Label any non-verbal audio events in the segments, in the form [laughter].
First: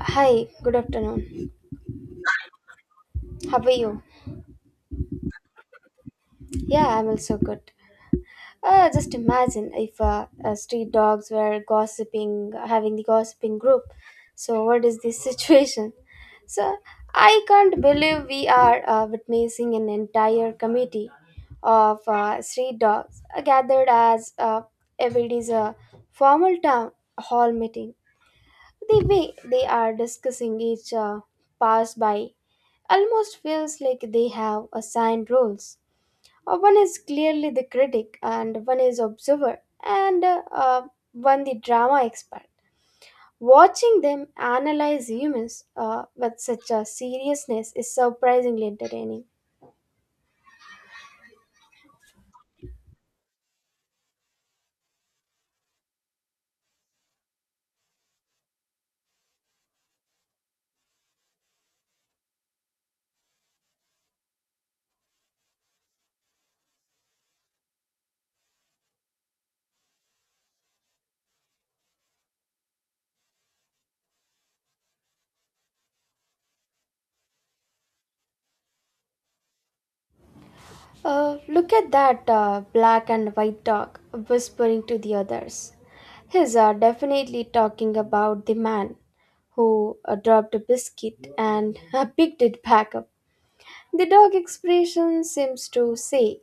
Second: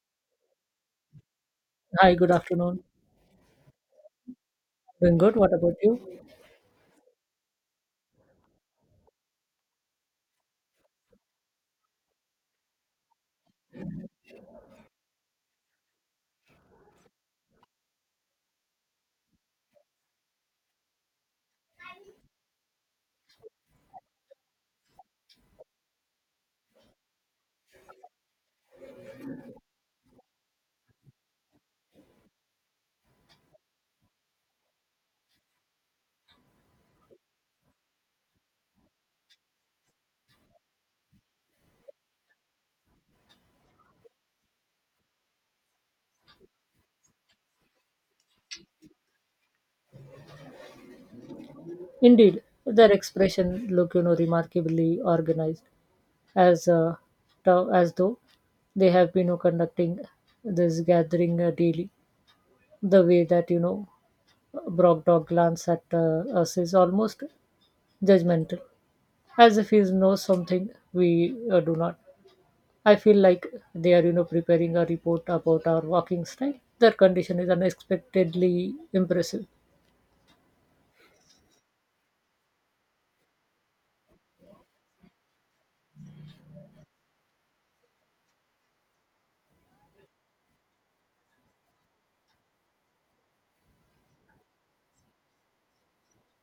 Hi, good afternoon. Hi, good afternoon. How are you? Doing good. What about you? Yeah, I'm also good. Just imagine if street dogs were gossiping, having the gossiping group. So, what is this [laughs] situation? So, I can't believe we are witnessing an entire committee of street dogs gathered as if it is a formal town hall meeting. The way they are discussing each pass by almost feels like they have assigned roles. One is clearly the critic, and one is observer, and one the drama expert. Watching them analyze humans with such a seriousness is surprisingly entertaining. Indeed, their expression look, remarkably organized, as as though they have been conducting this gathering daily. The way that Brock Dog glance at us is almost judgmental, as if he knows something we do not. I feel like they are, preparing a report about our walking style. Their condition is unexpectedly impressive. Look at that black and white dog whispering to the others. He's definitely talking about the man who dropped a biscuit and [laughs] picked it back up. The dog expression seems to say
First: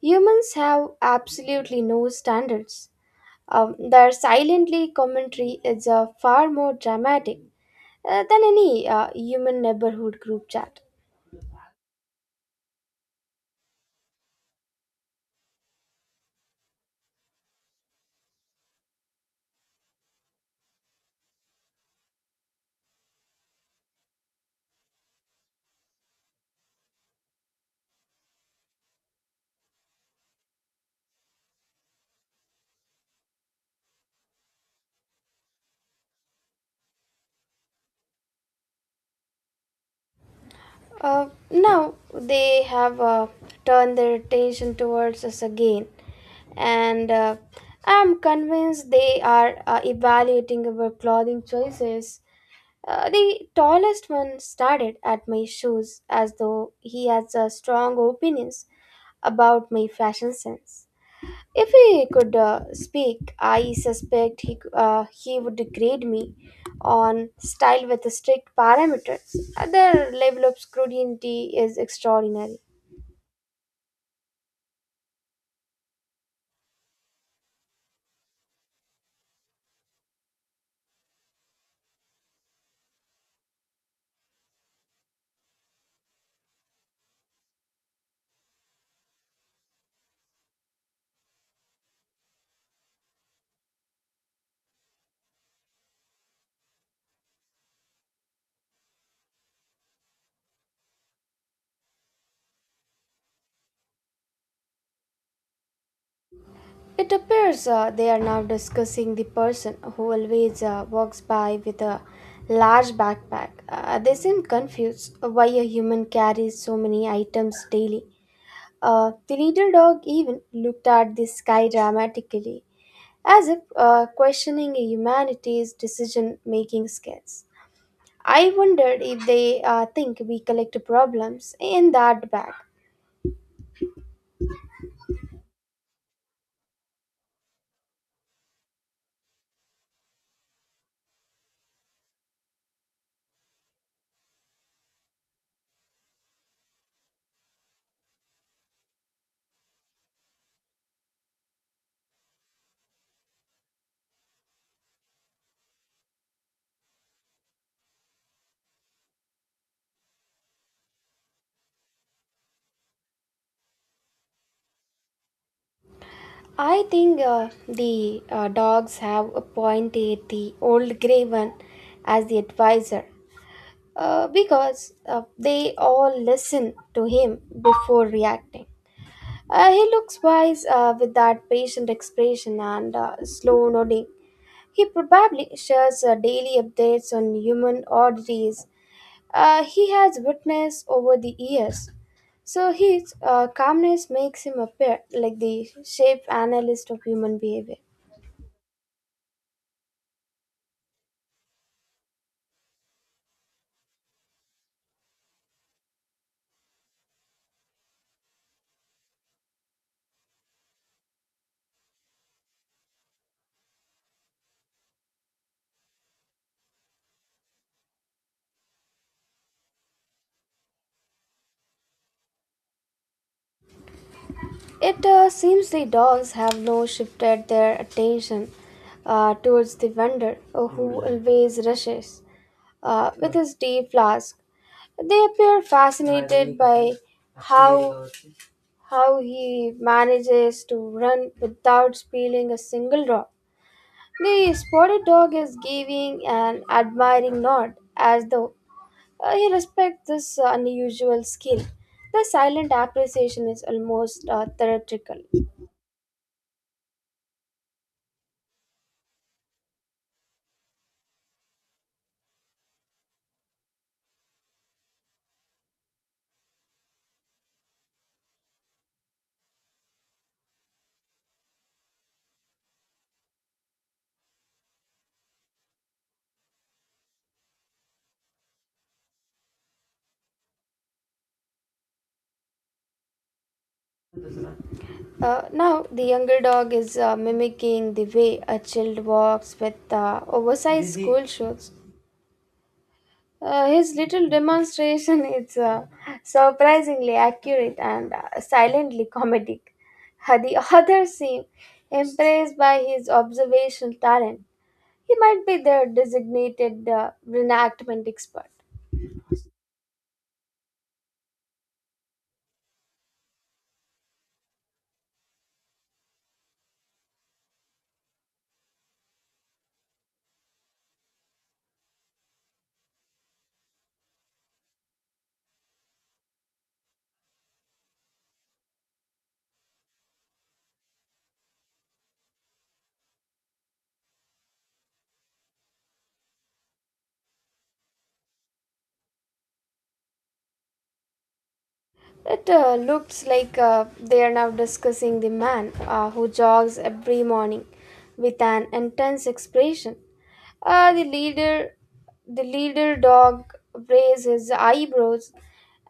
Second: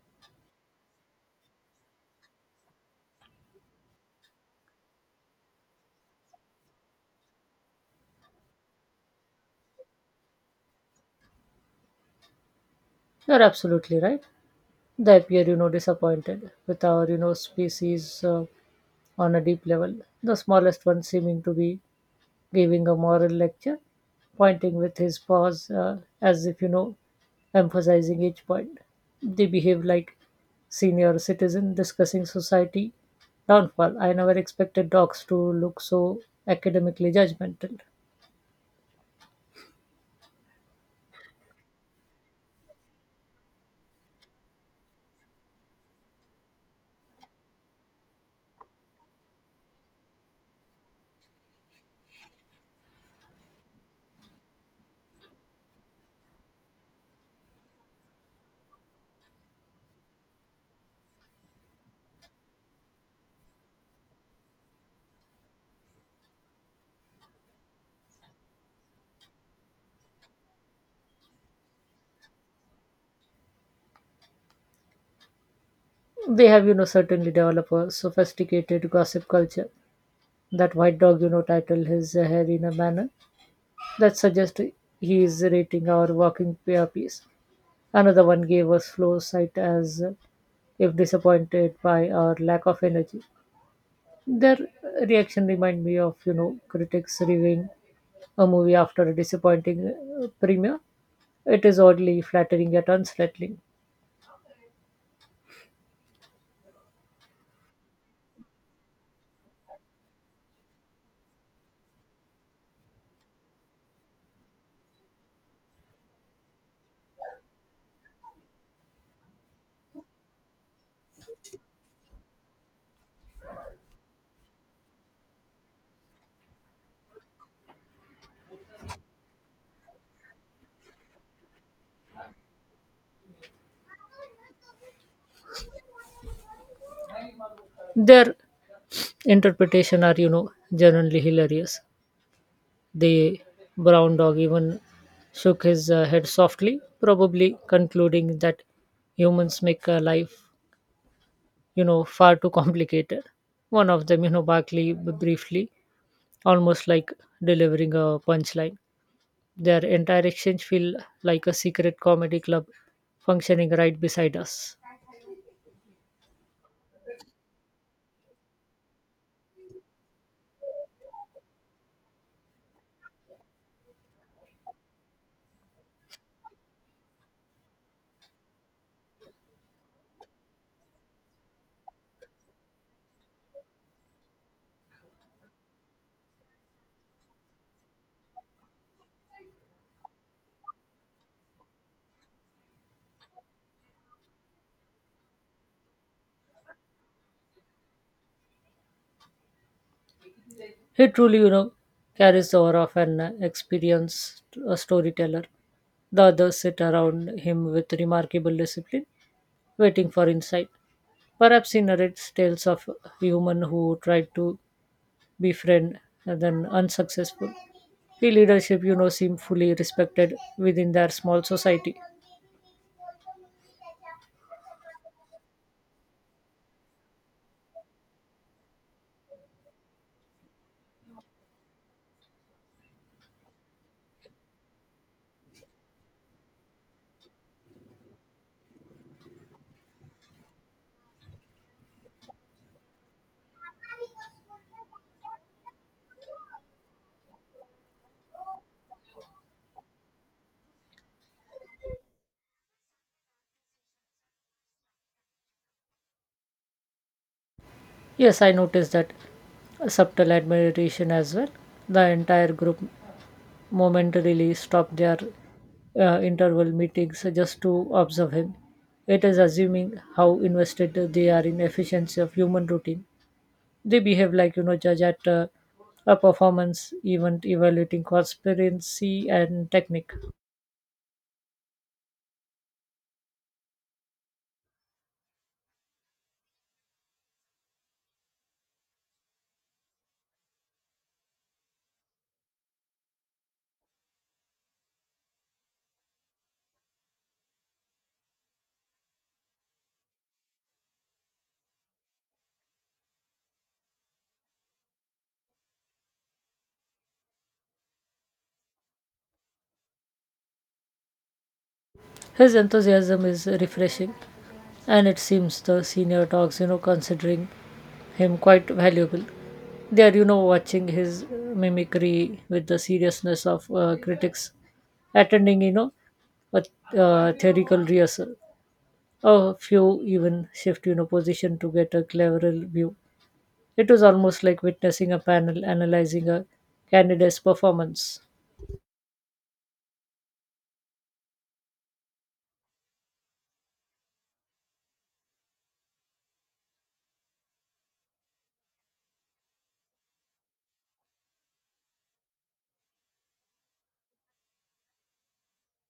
humans have absolutely no standards. Their silently commentary is far more dramatic than any human neighborhood group chat. You're absolutely right. They appear, disappointed with our species on a deep level. The smallest one seeming to be giving a moral lecture, pointing with his paws as if, emphasizing each point. They behave like senior citizen discussing society downfall. I never expected dogs to look so academically judgmental. Now they have turned their attention towards us again, and I'm convinced they are evaluating our clothing choices. The tallest one stared at my shoes as though he has a strong opinions about my fashion sense. If he could speak, I suspect he would grade me on style with strict parameters. Their level of scrutiny is extraordinary. They have, certainly developed a sophisticated gossip culture. That white dog, titled his hair in a manner that suggests he is rating our working pair piece. Another one gave us flow sight as if disappointed by our lack of energy. Their reaction remind me of, critics reviewing a movie after a disappointing premiere. It is oddly flattering yet unsettling. It appears they are now discussing the person who always walks by with a large backpack. They seem confused why a human carries so many items daily. The leader dog even looked at the sky dramatically, as if questioning humanity's decision making skills. I wondered if they think we collect problems in that bag. Their interpretation are, generally hilarious. The brown dog even shook his head softly, probably concluding that humans make life far too complicated. One of them, Barkley briefly, almost like delivering a punchline. Their entire exchange feel like a secret comedy club functioning right beside us. I think the dogs have appointed the old grey one as the advisor because they all listen to him before reacting. He looks wise with that patient expression and slow nodding. He probably shares daily updates on human oddities he has witnessed over the years. So his calmness makes him appear like the shape analyst of human behavior. He truly, carries the aura of an experienced storyteller. The others sit around him with remarkable discipline, waiting for insight. Perhaps he narrates tales of human who tried to befriend and then unsuccessful. The leadership seem fully respected within their small society. It seems the dolls have now shifted their attention towards the vendor who always rushes with his tea flask. They appear fascinated by how how he manages to run without spilling a single drop. The spotted dog is giving an admiring nod as though he respects this unusual skill. The silent appreciation is almost theatrical. Yes, I noticed that subtle admiration as well. The entire group momentarily stopped their interval meetings just to observe him. It is assuming how invested they are in efficiency of human routine. They behave like judge at a performance event evaluating conspiracy and technique. Now, the younger dog is mimicking the way a child walks with oversized school shoes. His little demonstration [laughs] is surprisingly accurate and silently comedic. The others seem impressed by his observational talent. He might be their designated reenactment expert. His enthusiasm is refreshing, and it seems the senior dogs, considering him quite valuable. They are, watching his mimicry with the seriousness of critics, attending, you know, a theoretical rehearsal. A few even shift, position to get a clearer view. It was almost like witnessing a panel analyzing a candidate's performance. It looks like they are now discussing the man who jogs every morning with an intense expression. Uh, the leader, the leader dog raises his eyebrows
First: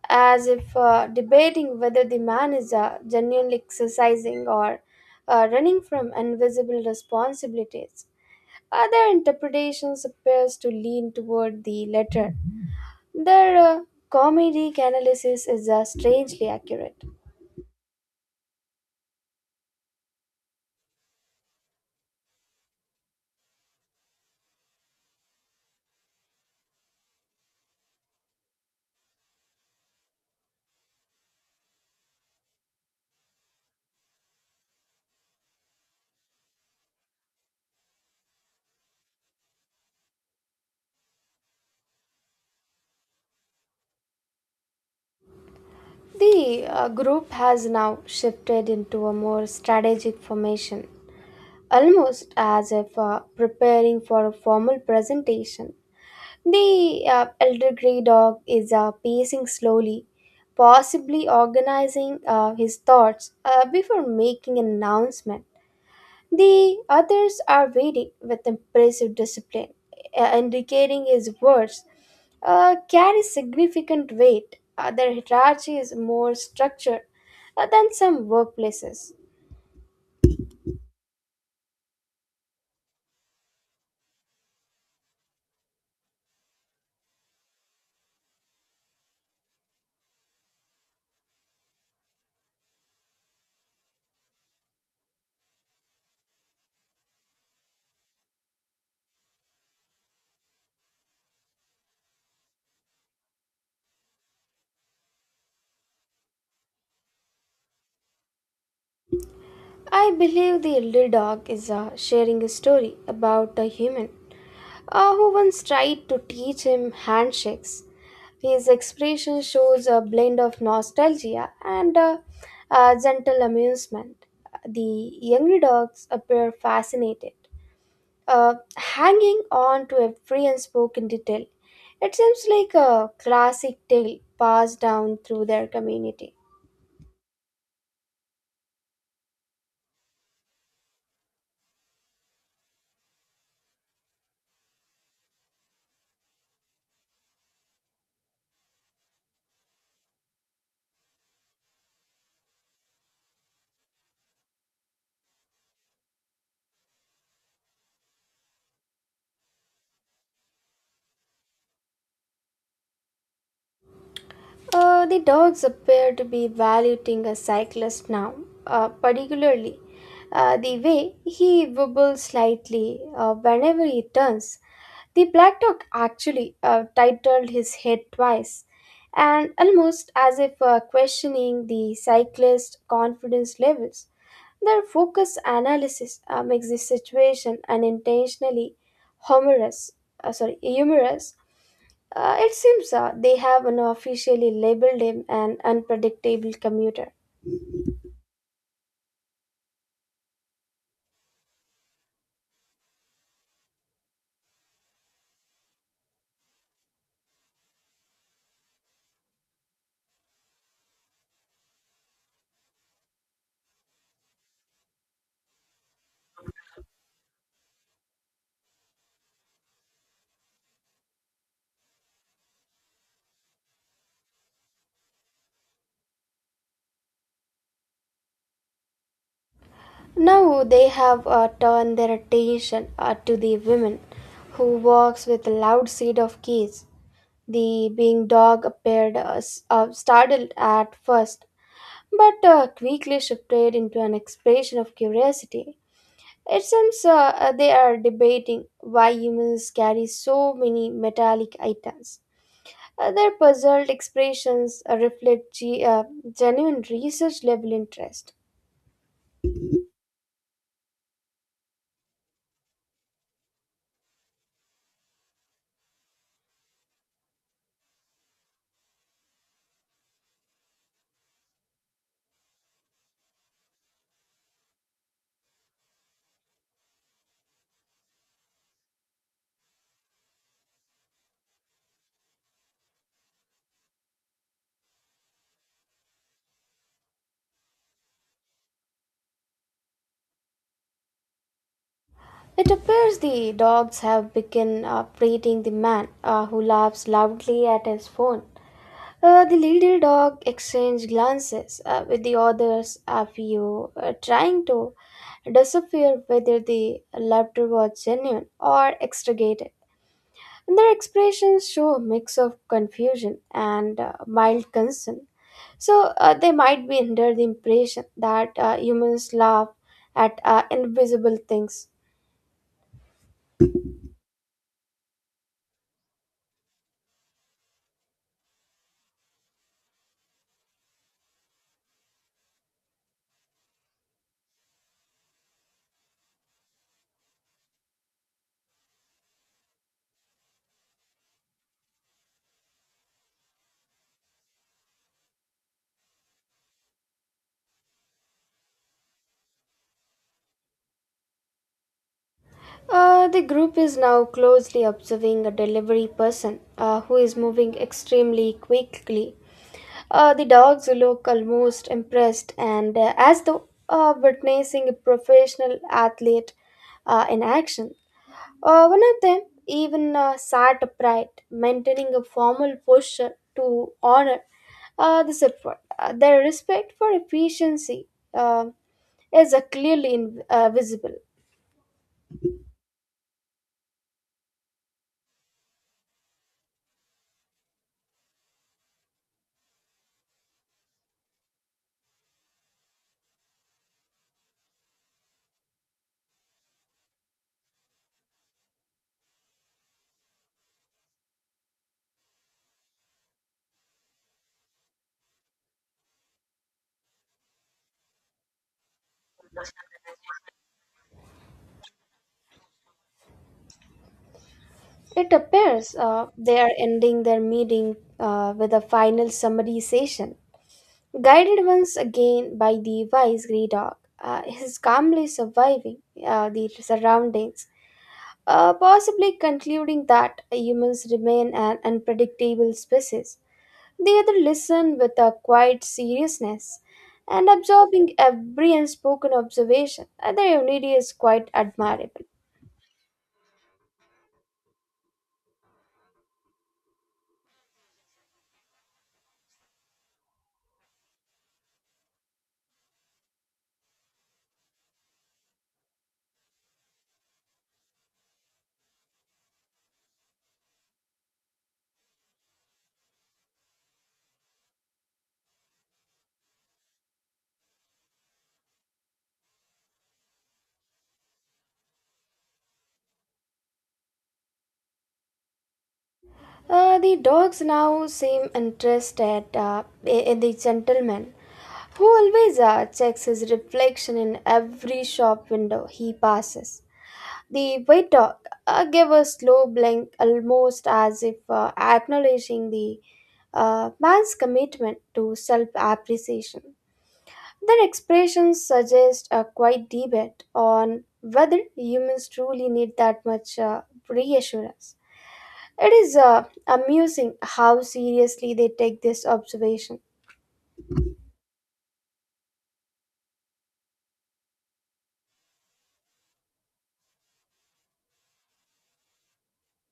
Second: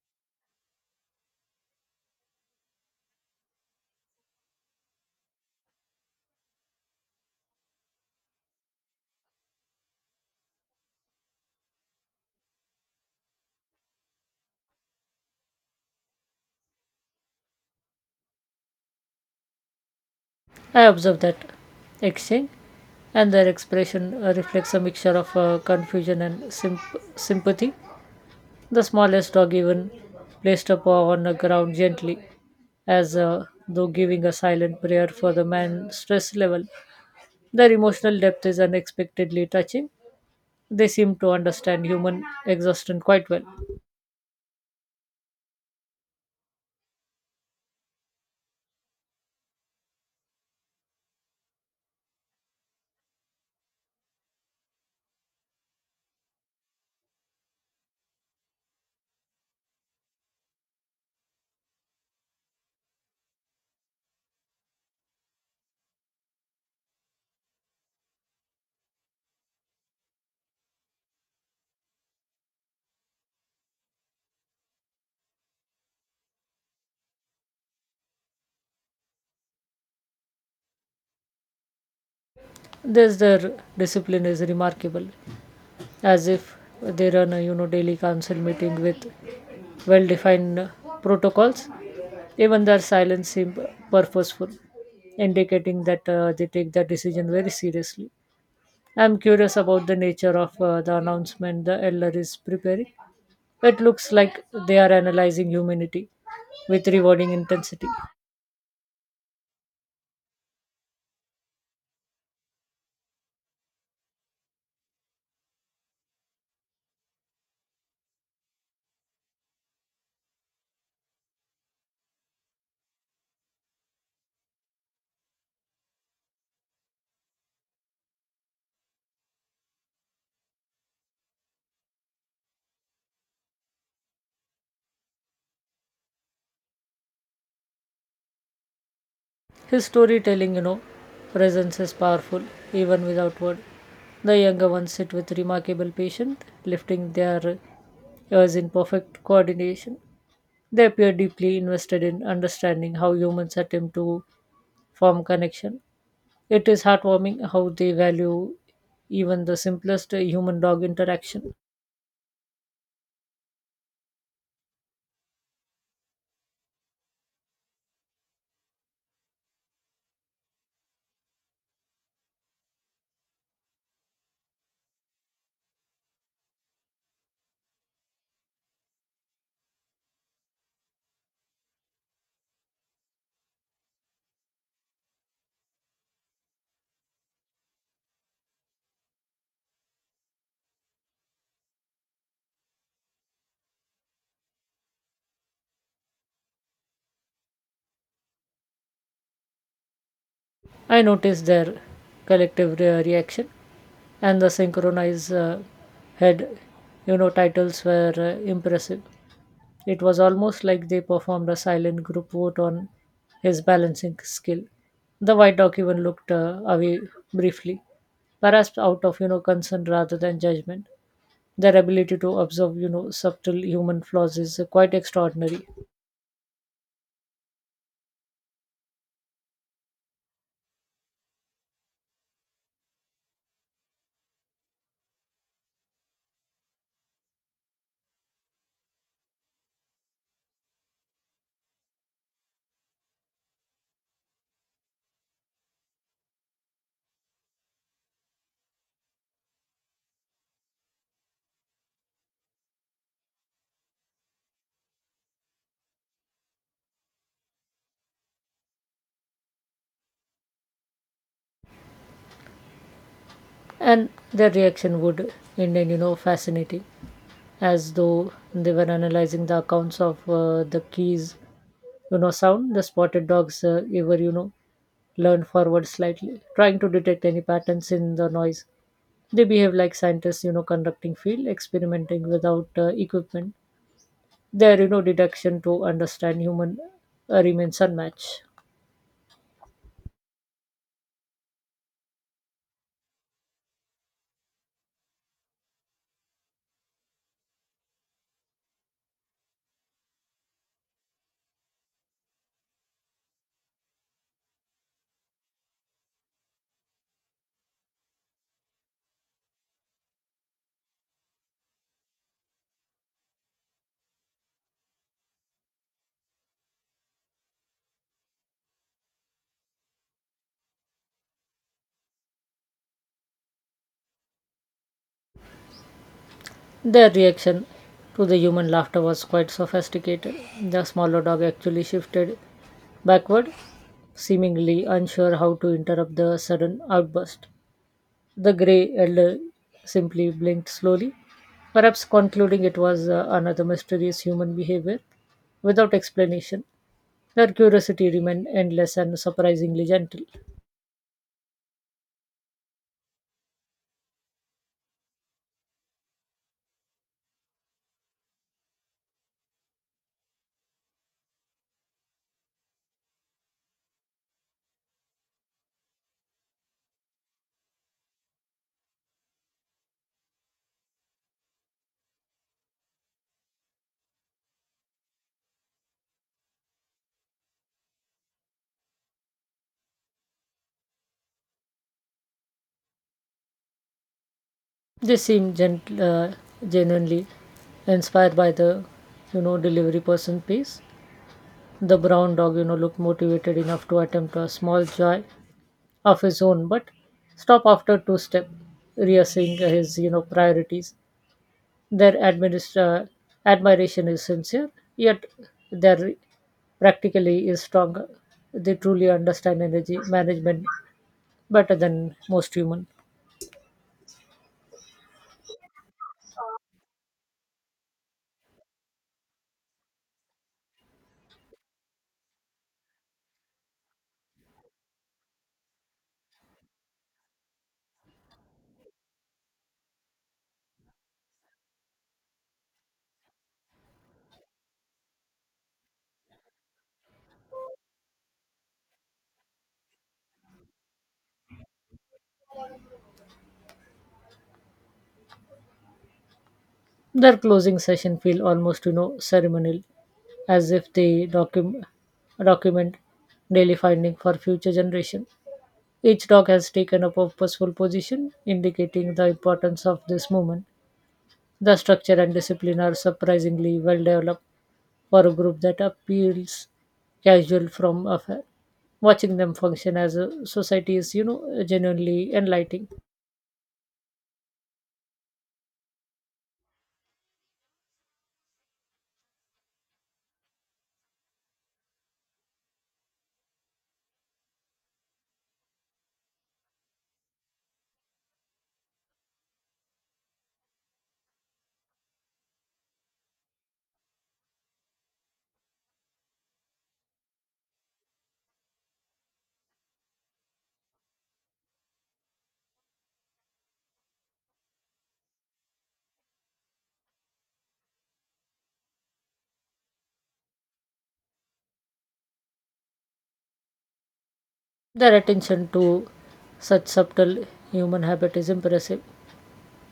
as if debating whether the man is genuinely exercising or running from invisible responsibilities. Other interpretations appears to lean toward the latter their comedic analysis is strangely accurate. I observe that exchange and their expression reflects a mixture of confusion and symp- sympathy. The smallest dog even placed a paw on the ground gently, as though giving a silent prayer for the man's stress level. Their emotional depth is unexpectedly touching. They seem to understand human exhaustion quite well. The group has now shifted into a more strategic formation, almost as if preparing for a formal presentation. The elder grey dog is pacing slowly, possibly organizing his thoughts before making an announcement. The others are waiting with impressive discipline, indicating his words carry significant weight. Their hierarchy is more structured than some workplaces. Thus, their discipline is remarkable, as if they run a daily council meeting with well defined protocols. Even their silence seems purposeful, indicating that they take their decision very seriously. I'm curious about the nature of the announcement the elder is preparing. It looks like they are analyzing humanity with rewarding intensity. I believe the elder dog is sharing a story about a human who once tried to teach him handshakes. His expression shows a blend of nostalgia and a gentle amusement. The younger dogs appear fascinated, hanging on to every unspoken detail. It seems like a classic tale passed down through their community. His storytelling, presence is powerful even without word. The younger ones sit with remarkable patience, lifting their ears in perfect coordination. They appear deeply invested in understanding how humans attempt to form connection. It is heartwarming how they value even the simplest human dog interaction. The dogs appear to be valuing a cyclist now, particularly the way he wobbles slightly whenever he turns. The black dog actually titled his head twice, and almost as if questioning the cyclist's confidence levels. Their focus analysis makes the situation unintentionally humorous. humorous. It seems they have now officially labeled him an unpredictable commuter. I noticed their collective reaction and the synchronized head, titles were impressive. It was almost like they performed a silent group vote on his balancing skill. The white dog even looked away briefly, perhaps out of concern rather than judgment. Their ability to observe subtle human flaws is quite extraordinary, Now they have turned their attention to the women who walks with a loud set of keys. The being dog appeared startled at first, but quickly shifted into an expression of curiosity. It seems they are debating why humans carry so many metallic items. Their puzzled expressions reflect genuine research level interest. and their reaction would indeed fascinating, as though they were analyzing the accounts of the keys sound. The spotted dogs ever leaned forward slightly, trying to detect any patterns in the noise. They behave like scientists conducting field experimenting without equipment. Their deduction to understand human remains unmatched. It appears the dogs have begun prating the man who laughs loudly at his phone. The little dog exchanged glances with the others, a few trying to disappear whether the laughter was genuine or extricated. Their expressions show a mix of confusion and mild concern. So they might be under the impression that humans laugh at invisible things. Their reaction to the human laughter was quite sophisticated. The smaller dog actually shifted backward, seemingly unsure how to interrupt the sudden outburst. The grey elder simply blinked slowly, perhaps concluding it was another mysterious human behavior without explanation. Their curiosity remained endless and surprisingly gentle. The group is now closely observing a delivery person who is moving extremely quickly. The dogs look almost impressed and as though witnessing a professional athlete in action. One of them even sat upright, maintaining a formal posture to honor this effort. Their respect for efficiency uh, is clearly visible. They seemed genuinely inspired by the, delivery person piece. The brown dog, looked motivated enough to attempt a small joy of his own, but stop after two step, reassessing his, priorities. Their admiration is sincere, yet their practically is stronger. They truly understand energy management better than most human. It appears they are ending their meeting with a final summary session, guided once again by the wise grey dog. He's calmly surviving the surroundings possibly concluding that humans remain an unpredictable species. They either listen with a quiet seriousness and absorbing every unspoken observation. Their unity is quite admirable. Their closing session feel almost ceremonial, as if they document daily finding for future generation. Each dog has taken a purposeful position, indicating the importance of this movement. The structure and discipline are surprisingly well developed for a group that appeals casual from afar. Watching them function as a society is, genuinely enlightening. The dogs now seem interested in the gentleman who always checks his reflection in every shop window he passes. The waiter gave a slow blink, almost as if acknowledging the man's commitment to self appreciation. Their expressions suggest a quiet debate on whether humans truly need that much reassurance. It is amusing how seriously they take this observation. Their attention to such subtle human habit is impressive.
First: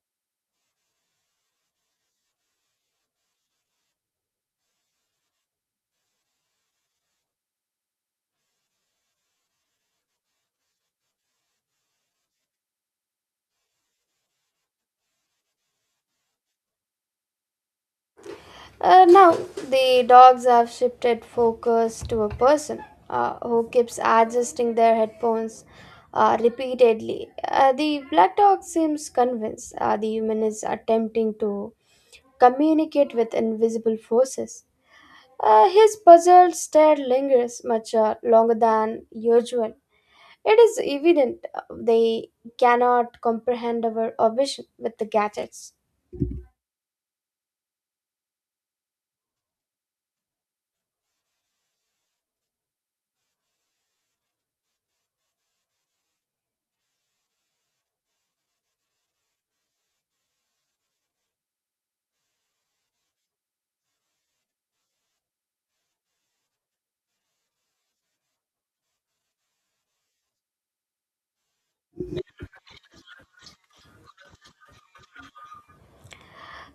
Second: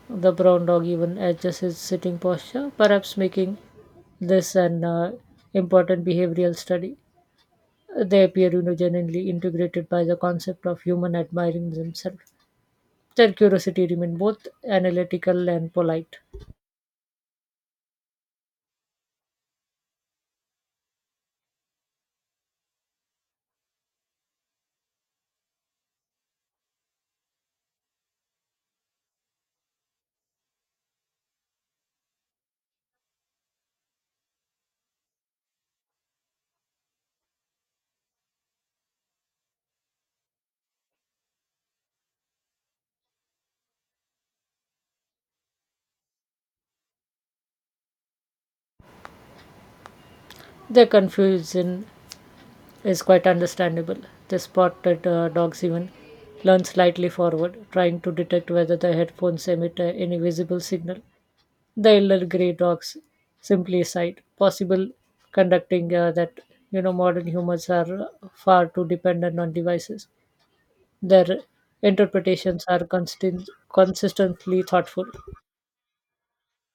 The brown dog even adjusts his sitting posture, perhaps making this an important behavioral study. They appear genuinely integrated by the concept of human admiring themselves. Their curiosity remains both analytical and polite. Now, the dogs have shifted focus to a person who keeps adjusting their headphones repeatedly. The black dog seems convinced the human is attempting to communicate with invisible forces. His puzzled stare lingers much longer than usual. It is evident they cannot comprehend our vision with the gadgets. Their confusion is quite understandable. The spotted that dogs even lean slightly forward, trying to detect whether the headphones emit any visible signal. The elder grey dogs simply sighed. Possible conducting that modern humans are far too dependent on devices. Their interpretations are consistently thoughtful.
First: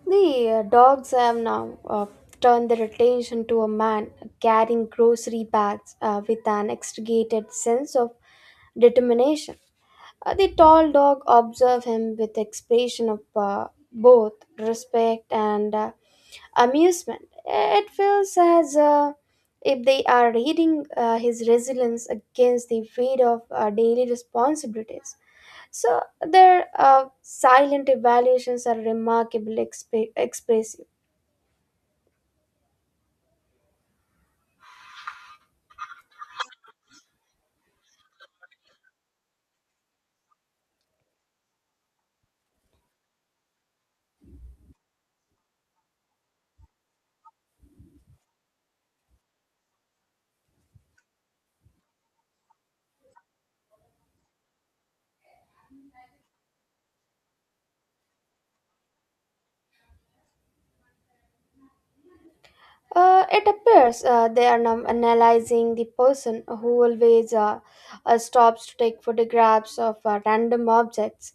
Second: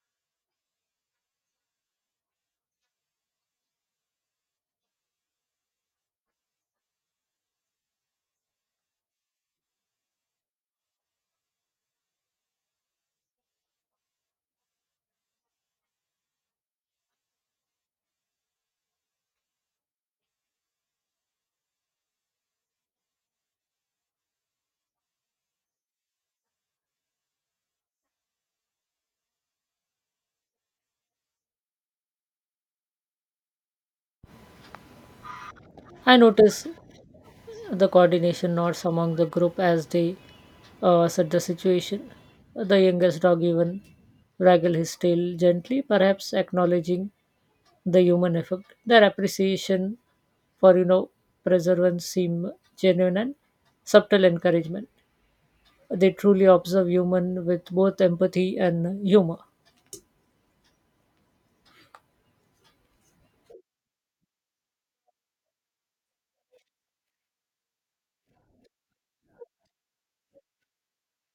The dogs have now turned their attention to a man carrying grocery bags with an extricated sense of determination. The tall dog observed him with expression of both respect and amusement. It feels as if they are reading his resilience against the weight of daily responsibilities. So their silent evaluations are remarkably expressive. I notice the coordination nods among the group as they assess the situation. The youngest dog even waggle his tail gently, perhaps acknowledging the human effect. Their appreciation for preservance seem genuine and subtle encouragement. They truly observe human with both empathy and humor. It appears they are now analyzing the person who always stops to take photographs of random objects.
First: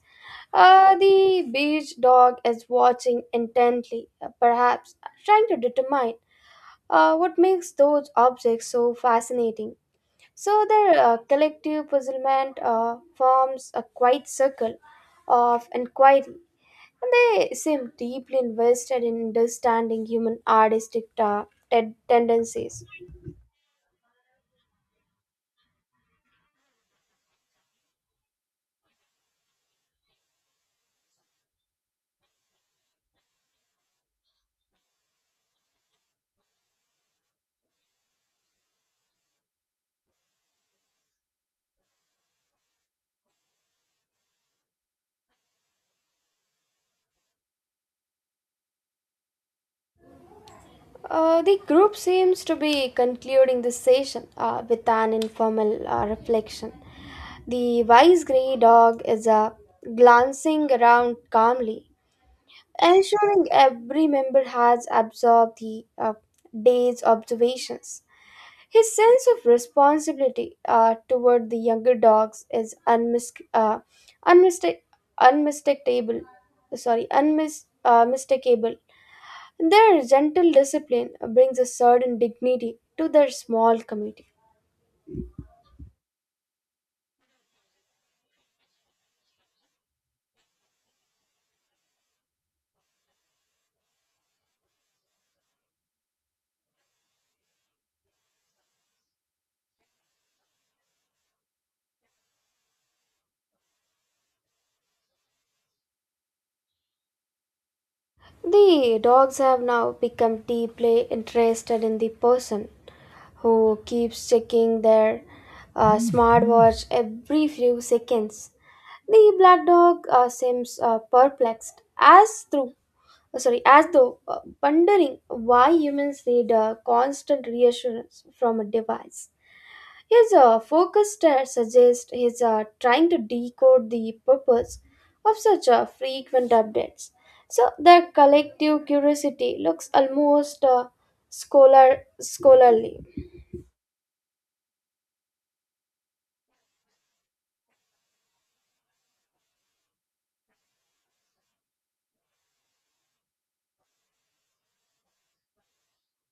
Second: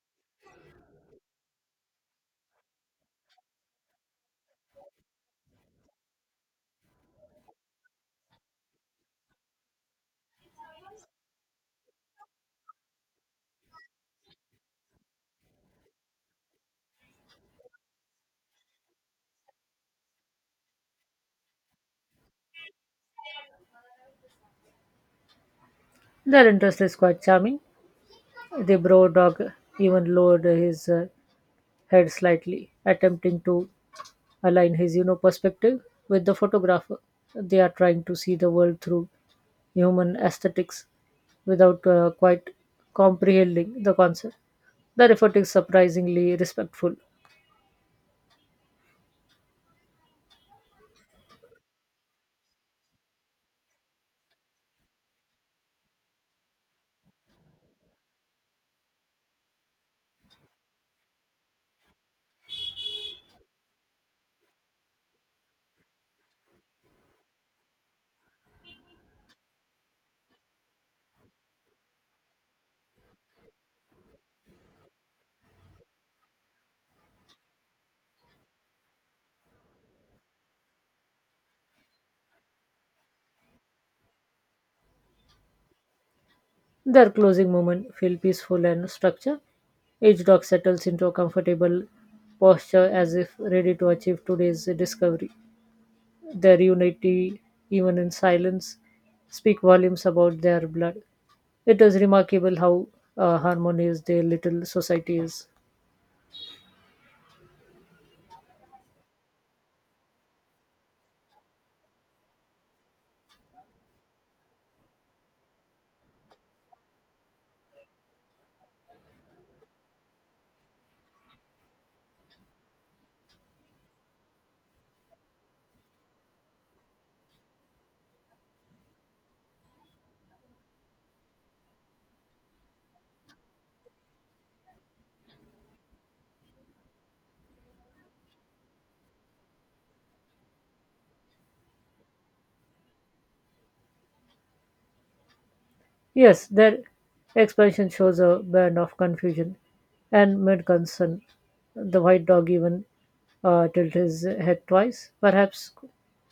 The beige dog is watching intently, perhaps trying to determine what makes those objects so fascinating. So their collective puzzlement forms a quiet circle of inquiry and they seem deeply invested in understanding human artistic tendencies. Their interest is quite charming. The bro dog even lowered his head slightly, attempting to align his perspective with the photographer. They are trying to see the world through human aesthetics without quite comprehending the concept. Their effort is surprisingly respectful. The group seems to be concluding the session with an informal reflection. The wise grey dog is glancing around calmly, ensuring every member has absorbed the day's observations. His sense of responsibility toward the younger dogs is unmistak- unmistakable. Sorry, unmis- mistakable. Their gentle discipline brings a certain dignity to their small community. Their closing moment feel peaceful and structured. Each dog settles into a comfortable posture as if ready to achieve today's discovery. Their unity, even in silence, speak volumes about their blood. It is remarkable how harmonious their little society is. The dogs have now become deeply interested in the person who keeps checking their smartwatch every few seconds. The black dog seems perplexed as through sorry as though wondering why humans need a constant reassurance from a device. His focus stare suggests he's trying to decode the purpose of such frequent updates. So their collective curiosity looks almost scholar scholarly. Yes, their expansion shows a band of confusion and mid concern. The white dog even tilted his head twice, perhaps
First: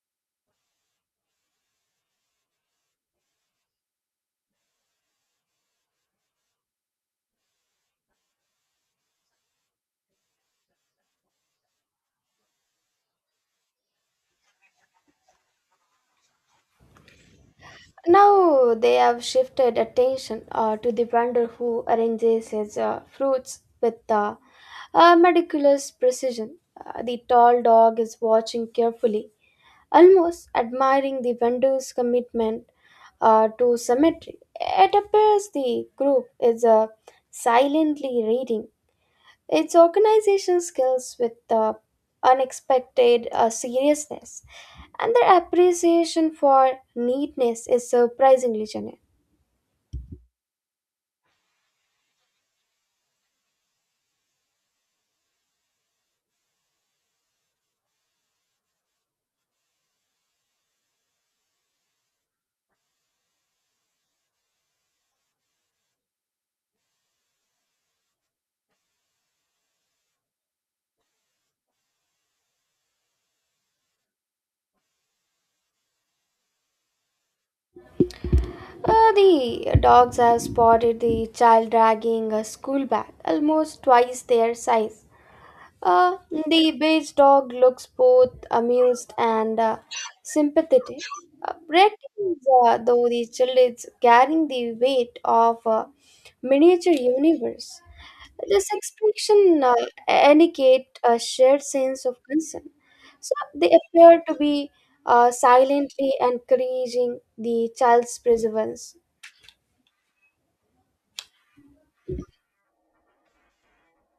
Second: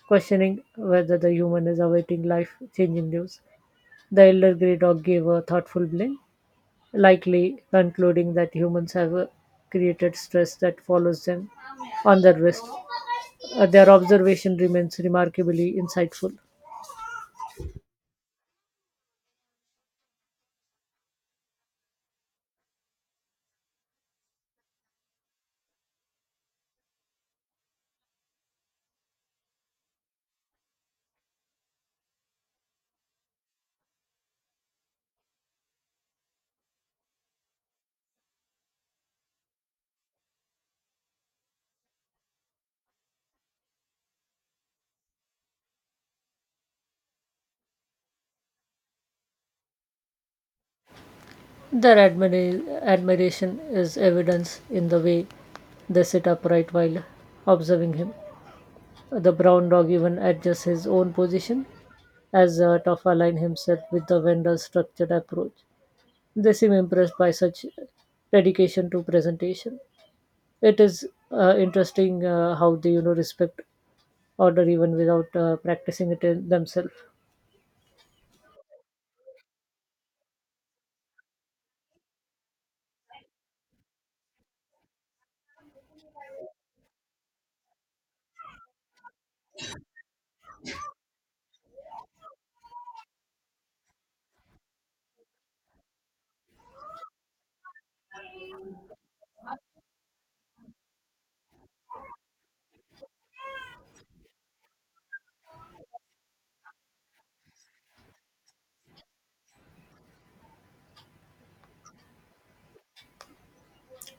questioning whether the human is awaiting life changing news. The elder grey dog gave a thoughtful blink, likely concluding that humans have created stress that follows them on their wrist. Their observation remains remarkably insightful. Now they have shifted attention to the vendor who arranges his fruits with meticulous precision. The tall dog is watching carefully, almost admiring the vendor's commitment to symmetry. It appears the group is silently reading its organization skills with unexpected seriousness, and their appreciation for neatness is surprisingly genuine. Their admiration is evidence in the way they sit upright while observing him. The brown dog even adjusts his own position as Toff align himself with the vendor's structured approach. They seem impressed by such dedication to presentation. It is interesting how they respect order even without practicing it in themselves. The dogs have spotted the child dragging a school bag, almost twice their size. Uh, the beige dog looks both amused and sympathetic. Brett is, though the child is carrying the weight of a miniature universe. This expression indicate a shared sense of concern. So they appear to be silently encouraging the child's perseverance.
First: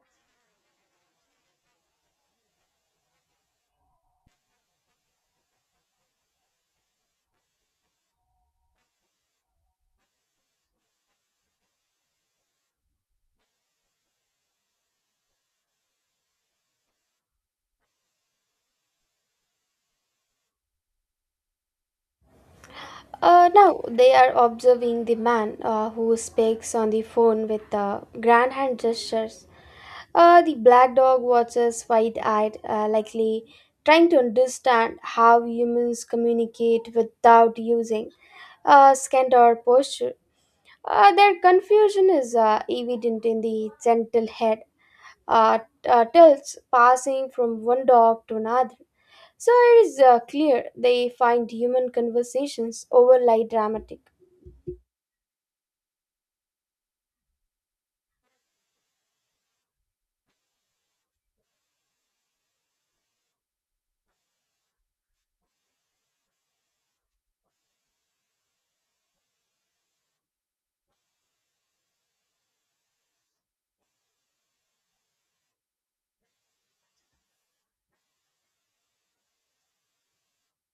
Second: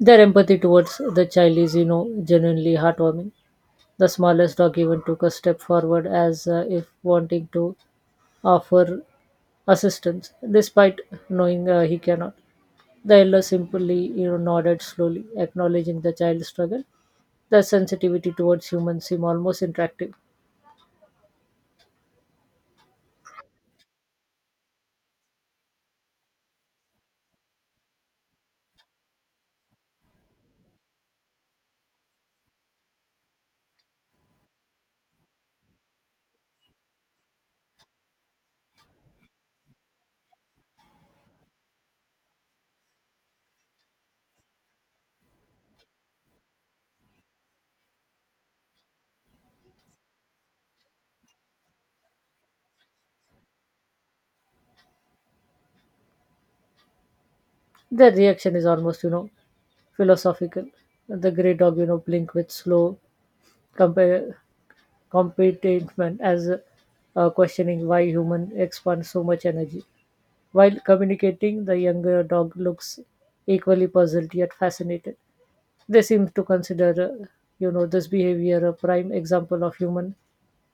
Their empathy towards the child is genuinely heartwarming. The smallest dog even took a step forward as if wanting to offer assistance despite knowing he cannot. The elder simply nodded slowly, acknowledging the child's struggle. Their sensitivity towards humans seem almost interactive. Now they are observing the man who speaks on the phone with grand hand gestures. The black dog watches wide eyed, likely trying to understand how humans communicate without using scent or posture. Their confusion is evident in the gentle head tilts passing from one dog to another. So it is clear they find human conversations overly dramatic. Their reaction is almost philosophical. The grey dog, blink with slow compa- contentment as questioning why human expend so much energy. While communicating, the younger dog looks equally puzzled yet fascinated. They seem to consider, uh, this behavior a prime example of human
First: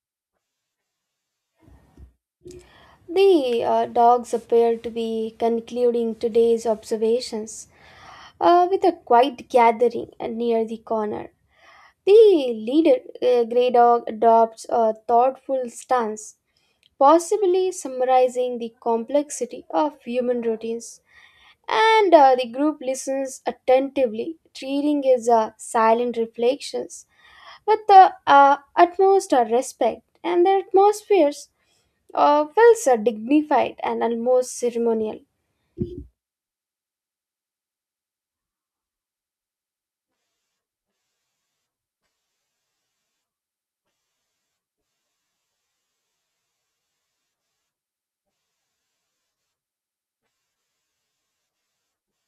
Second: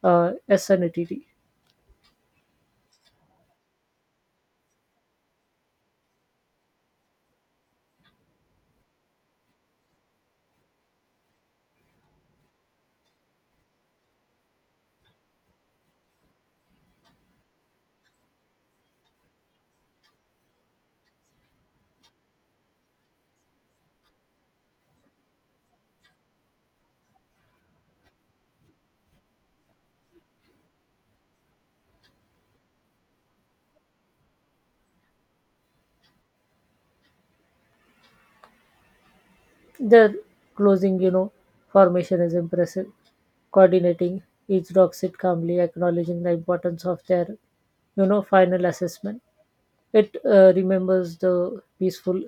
sanity. The dogs appear to be concluding today's observations with a quiet gathering near the corner. The leader, Grey Dog, adopts a thoughtful stance, possibly summarizing the complexity of human routines. And the group listens attentively, treating his silent reflections with the utmost respect, and their atmospheres feels dignified and almost ceremonial. Their closing, formation is impressive coordinating. Each dog sit calmly, acknowledging the importance of their final assessment. It remembers the peaceful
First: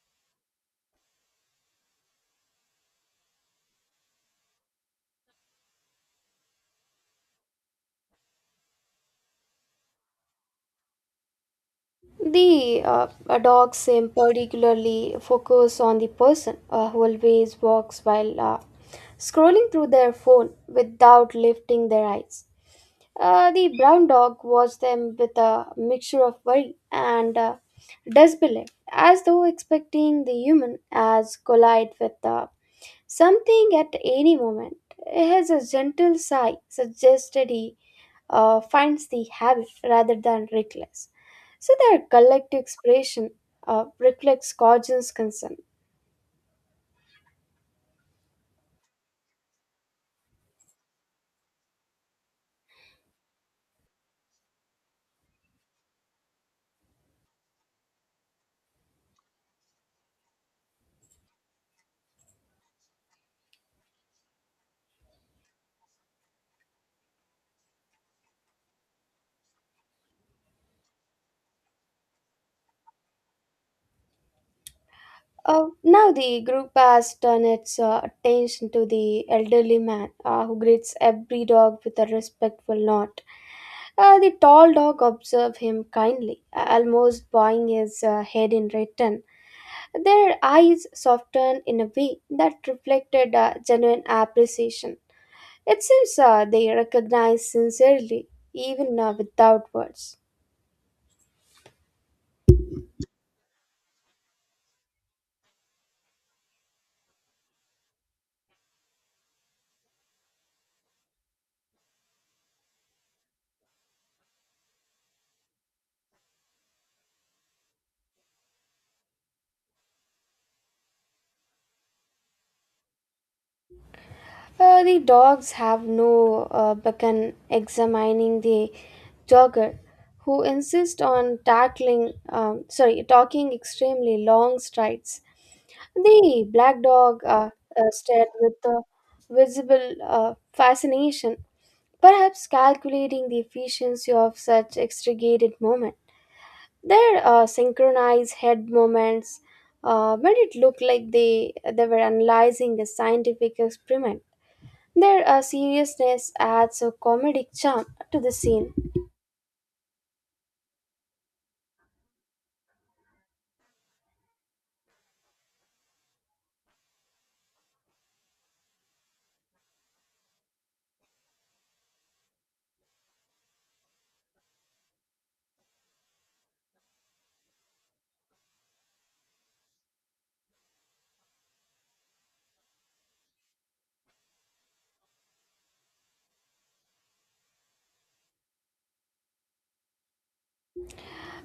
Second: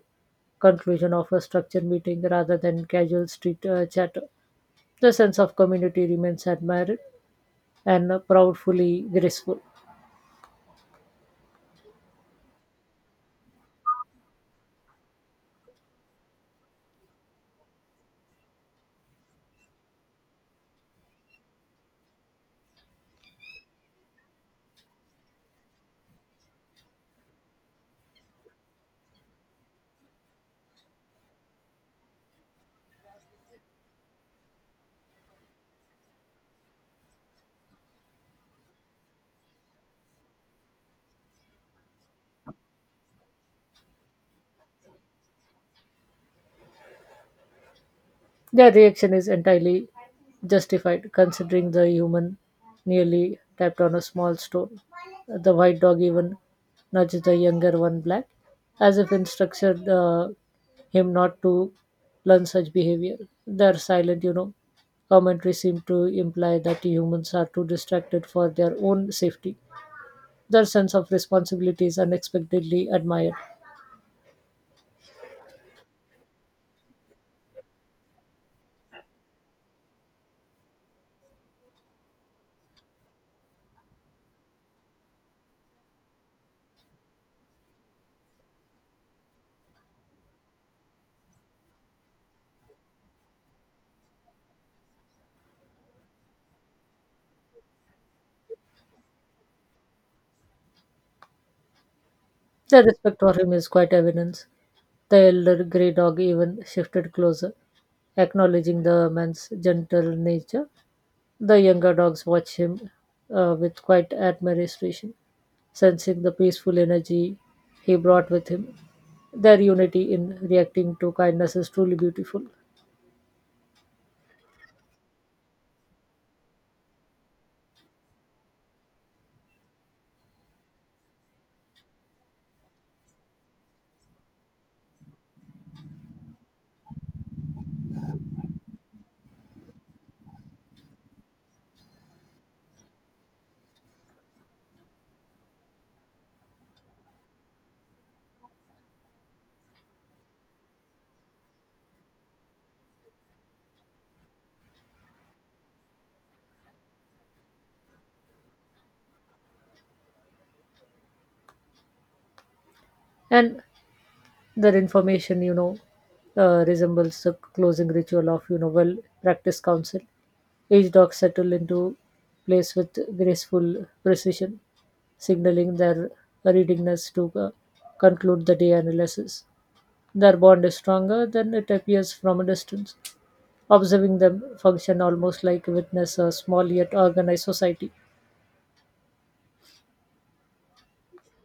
conclusion of a structured meeting rather than casual street chatter. The sense of community remains admired and proudly graceful. The dogs seem particularly focused on the person who always walks while scrolling through their phone without lifting their eyes. The brown dog watched them with a mixture of worry and disbelief, as though expecting the human as collide with something at any moment. His gentle sigh suggested he finds the habit rather than reckless. So their collective expression reflects Cajun's concern. Their reaction is entirely justified considering the human nearly tapped on a small stone. The white dog even nudged the younger one black as if instructed him not to learn such behavior. Their silent, commentary seemed to imply that humans are too distracted for their own safety. Their sense of responsibility is unexpectedly admired. Uh, now the group has turned its attention to the elderly man who greets every dog with a respectful nod. The tall dog observes him kindly, almost bowing his head in return. Their eyes softened in a way that reflected genuine appreciation. It seems they recognize sincerely, even without words. Their respect for him is quite evident. The elder grey dog even shifted closer, acknowledging the man's gentle nature. The younger dogs watch him with quite admiration, sensing the peaceful energy he brought with him. Their unity in reacting to kindness is truly beautiful. The dogs have no beckon examining the jogger who insist on tackling sorry talking extremely long strides. The black dog stared with a visible fascination, perhaps calculating the efficiency of such extricated movement. Their synchronized head movements made it look like they were analyzing a scientific experiment. Their seriousness adds a comedic charm to the scene. And their information, resembles the closing ritual of, well practiced counsel. Each dog settle into place with graceful precision, signaling their readiness to conclude the day analysis. Their bond is stronger than it appears from a distance. Observing them function almost like witness a small yet organized society.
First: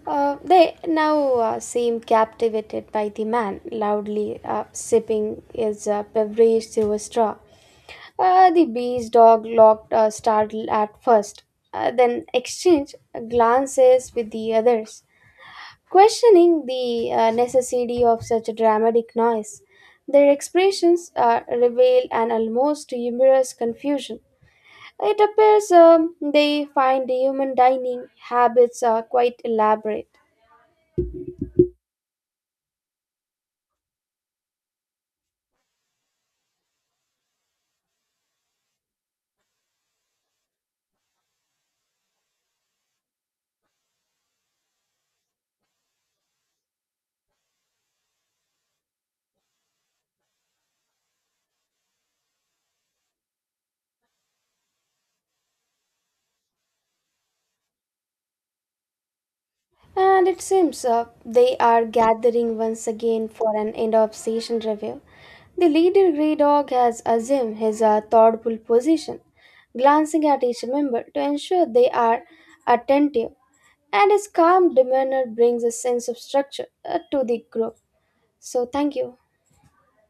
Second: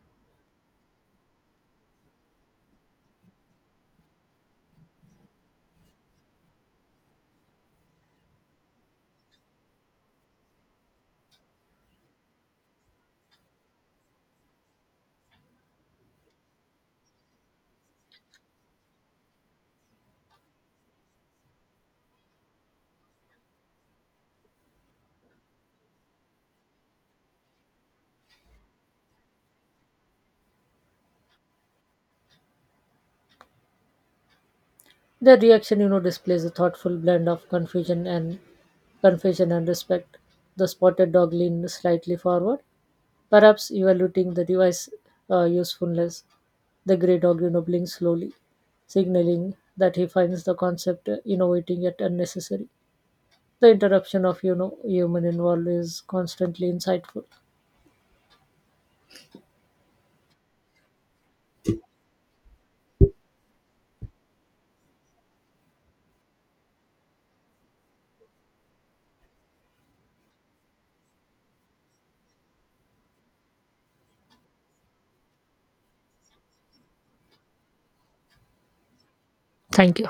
They now seem captivated by the man loudly sipping his beverage through a straw. The bee's dog looked startled at first, then exchanged glances with the others, questioning the necessity of such a dramatic noise. Their expressions reveal an almost humorous confusion. It appears they find the human dining habits are quite elaborate. The reaction, displays a thoughtful blend of confusion and respect. The spotted dog leaned slightly forward, perhaps evaluating the device usefulness. The grey dog, blinked slowly, signaling that he finds the concept innovating yet unnecessary. The interruption of human involved is constantly insightful. And it seems they are gathering once again for an end of session review. The leader Grey Dog has assumed his thoughtful position, glancing at each member to ensure they are attentive, and his calm demeanor brings a sense of structure to the group. So, thank you. Thank you.